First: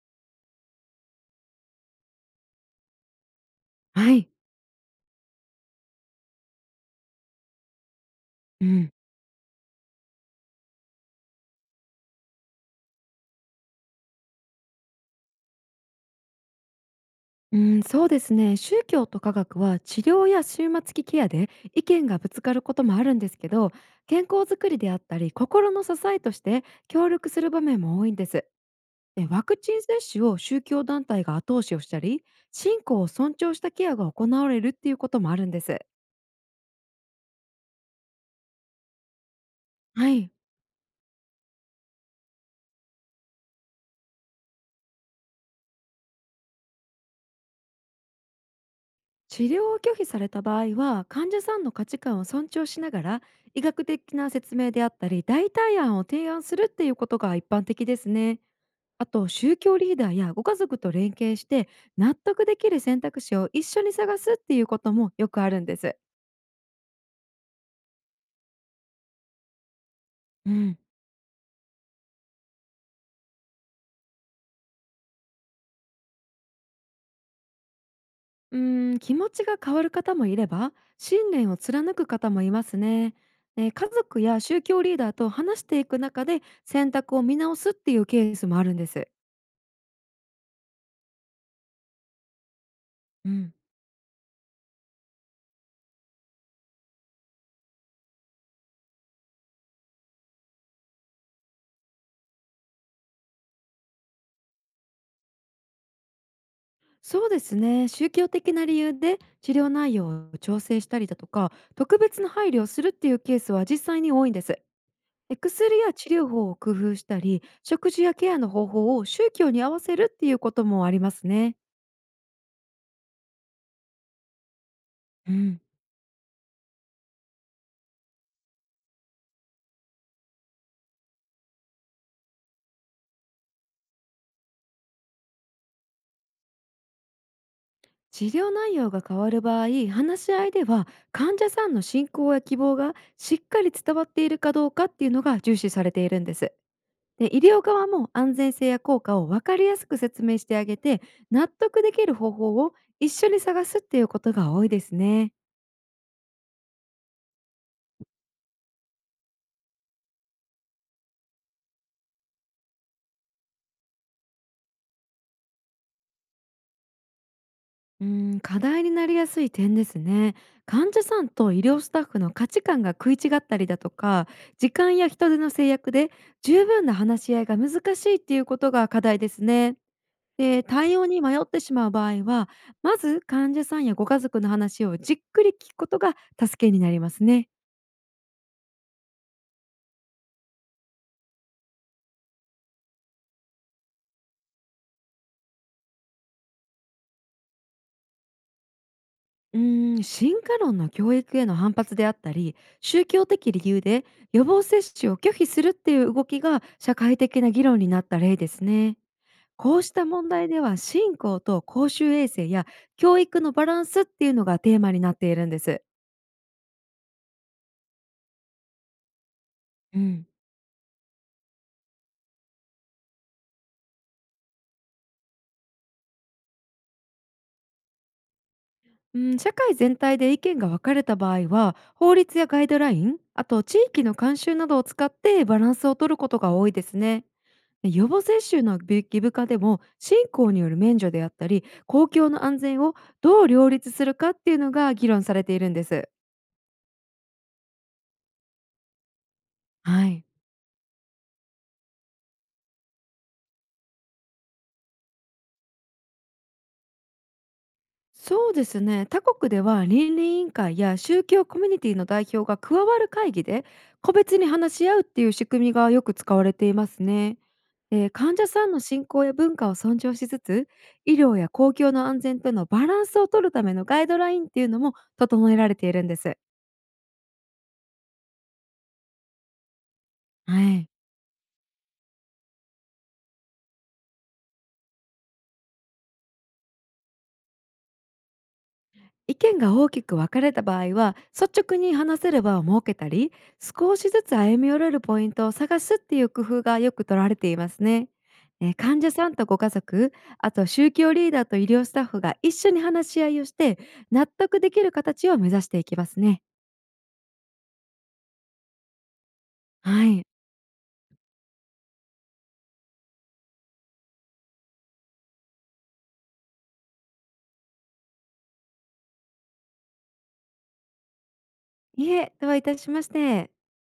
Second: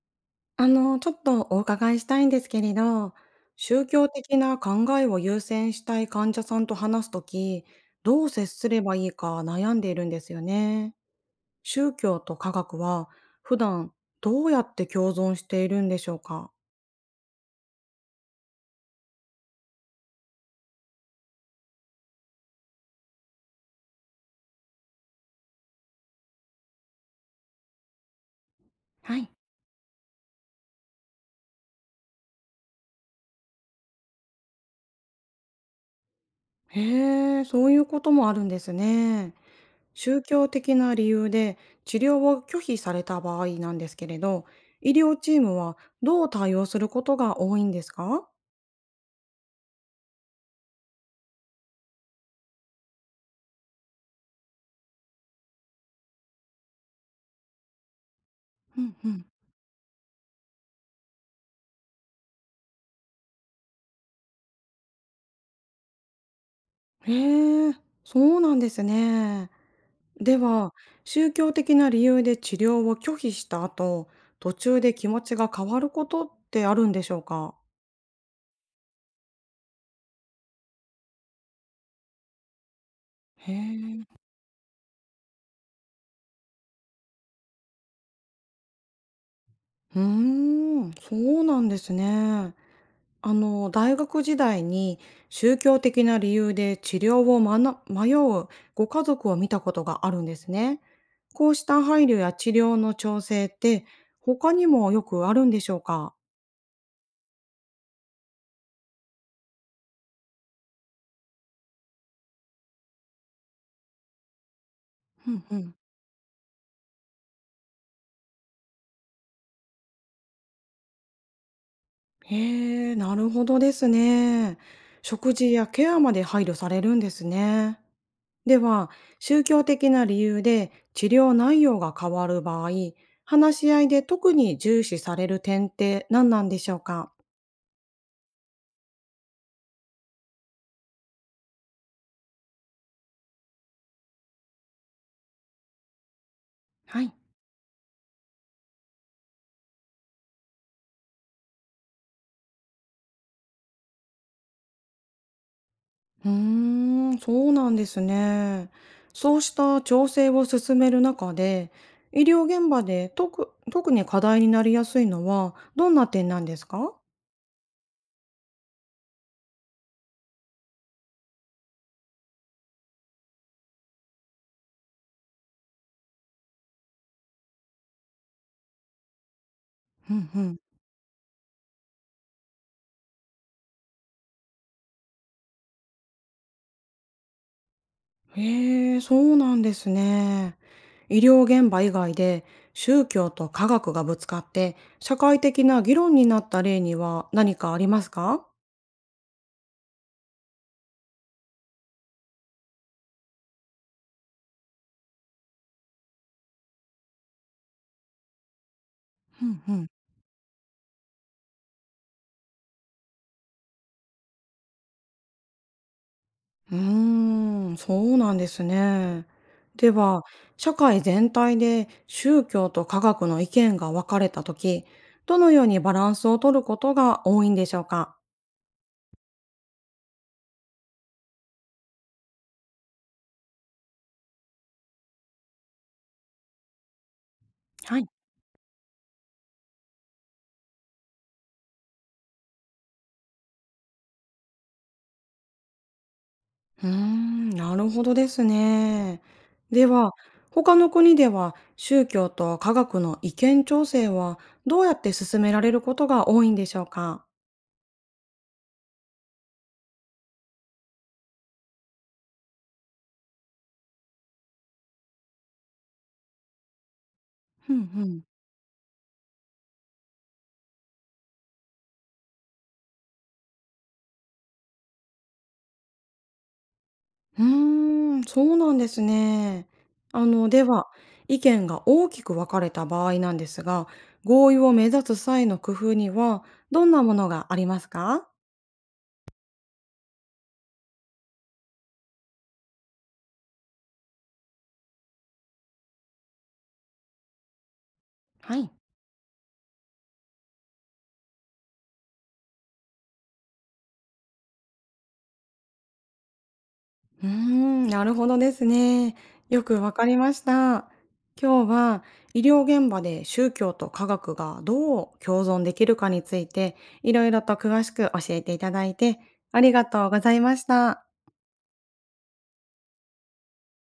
ちょっとお伺いしたいんですけれど、宗教はい。的な考えを優先したい患者さんと話すとき、どう接うすれん。ばいいか悩んでいるんですよね。宗教と科学は普段どうやって共存しているんでしょうか？うん、そうですね。宗教と科学は治療や終末期ケアで意見がぶつかることもあるんですけど、健康づくりであったり、心の支えとして協力する場面も多いんです。はでい。ワクチン接種を宗教団体が後押しをしたり、信仰を尊重したケアが行われるっていうこともあるんです。へえ、そういうこともあるんですね。は宗い。教的な理由で治療を拒否された場合なんですけれど、医療チームはどう対応することが多いんですか？治療を拒否された場合は、患者さんの価値観を尊重しながら、医学的な説明であったり、代替案を提案するっていうことが一般的ですね。うんあうん。と、宗教リーダーやご家族と連携して、納得できる選択肢を一緒に探すっていうこともよくあるんです。へえ、そうなんですね。でうは、ん、宗教的な理由で治療を拒否した後、途中で気持ちが変わることってあるんでしょうか？気持ちが変わる方もいれば、信念を貫く方もいますね。へね、家え。族や宗教リーダーと話していく中で選択を見直すっていうケースもあるんです。うーん、そうなんですね。うん、大学時代に宗教的な理由で治療を迷うご家族を見たことがあるんですね。こうした配慮や治療の調整って、他にもよくあるんでしょうか？そうですね、宗教的な理由で治療内容を調整したりだとか、特別な配慮をするっていうケースは実際に多いんです。うんうん。薬や治療法を工夫したり、食事やケアの方法を宗教に合わせるっていうこともありますね。へえ、なるほどですね。う食事ん、やケアまで配慮されるんですね。では、宗教的な理由で治療内容が変わる場合、話し合いで特に重視される点って何なんでしょうか？治療内容が変わる場合、話し合いでは患者さんの信仰や希望がしっかり伝わっているかどうかっていうのが重視されているんです。はい。で、医療側も安全性や効果を分かりやすく説明してあげて、納得できる方法を一緒に探すっていうことが多いですね。うーん、そうなんですね。そうした調整を進める中で、医療現場で特に課題になりやすいのはどんな点なんですか？課題になりやすい点ですね。患者さんと医療スタッフの価値観が食い違ったりだとか、時間や人手の制約で十分な話し合いが難しいっていうことが課題ですね。うんうん。で、対応に迷ってしまう場合は、まず患者さんやご家族の話をじっくり聞くことが助けになりますね。へえ、そうなんですね。医療現場以外で宗教と科学がぶつかって社会的な議論になった例には何かありますか？進化論の教育への反発であったり、宗教的理由で予防接種を拒否するっていう動きが社会的な議論になった例ですね。うんうこうん、した問題では、信仰と公衆衛生や教育のバランスっていうのがテーマになっているんです。うーん、そうなんですね。でうは、ん、社会全体で宗教と科学の意見が分かれたとき、どのようにバランスを取ることが多いんでしょうか？うん、社会全体で意見が分かれた場合は、法律やガイドライン、あと地域の慣習などを使ってバランスを取ることが多いですね。で、はい。予防接種の義務化でも、信仰による免除であったり、公共の安全をどう両立するかっていうのが議論されているんです。うーん、なるほどですね。ではは、い。他の国では宗教と科学の意見調整はどうやって進められることが多いんでしょうか？そうですね。他国では、倫理委員会や宗教コミュニティの代表が加わる会議で個別に話し合うっていう仕組みがよく使われていますね。うんうん。患者さんの信仰や文化を尊重しつつ、医療や公共の安全とのバランスを取るためのガイドラインっていうのも整えられているんです。うーん、そうなんですね。はでは、い、意見が大きく分かれた場合なんですが、合意を目指す際の工夫にはどんなものがありますか？意見が大きく分かれた場合は、率直に話せる場を設けたり、少しずつ歩み寄れるポイントを探すっていう工夫がよく取られていますね。はい。患者さんとご家族、あと宗教リーダーと医療スタッフが一緒に話し合いをして、納得できる形を目指していきますね。うーん、なるほどですね。よくわかはりい。ました。今日は医療現場で宗教と科学がどう共存できるかについていろいろと詳しく教えていただいてありがとうございました。いえ、とはいたしまして。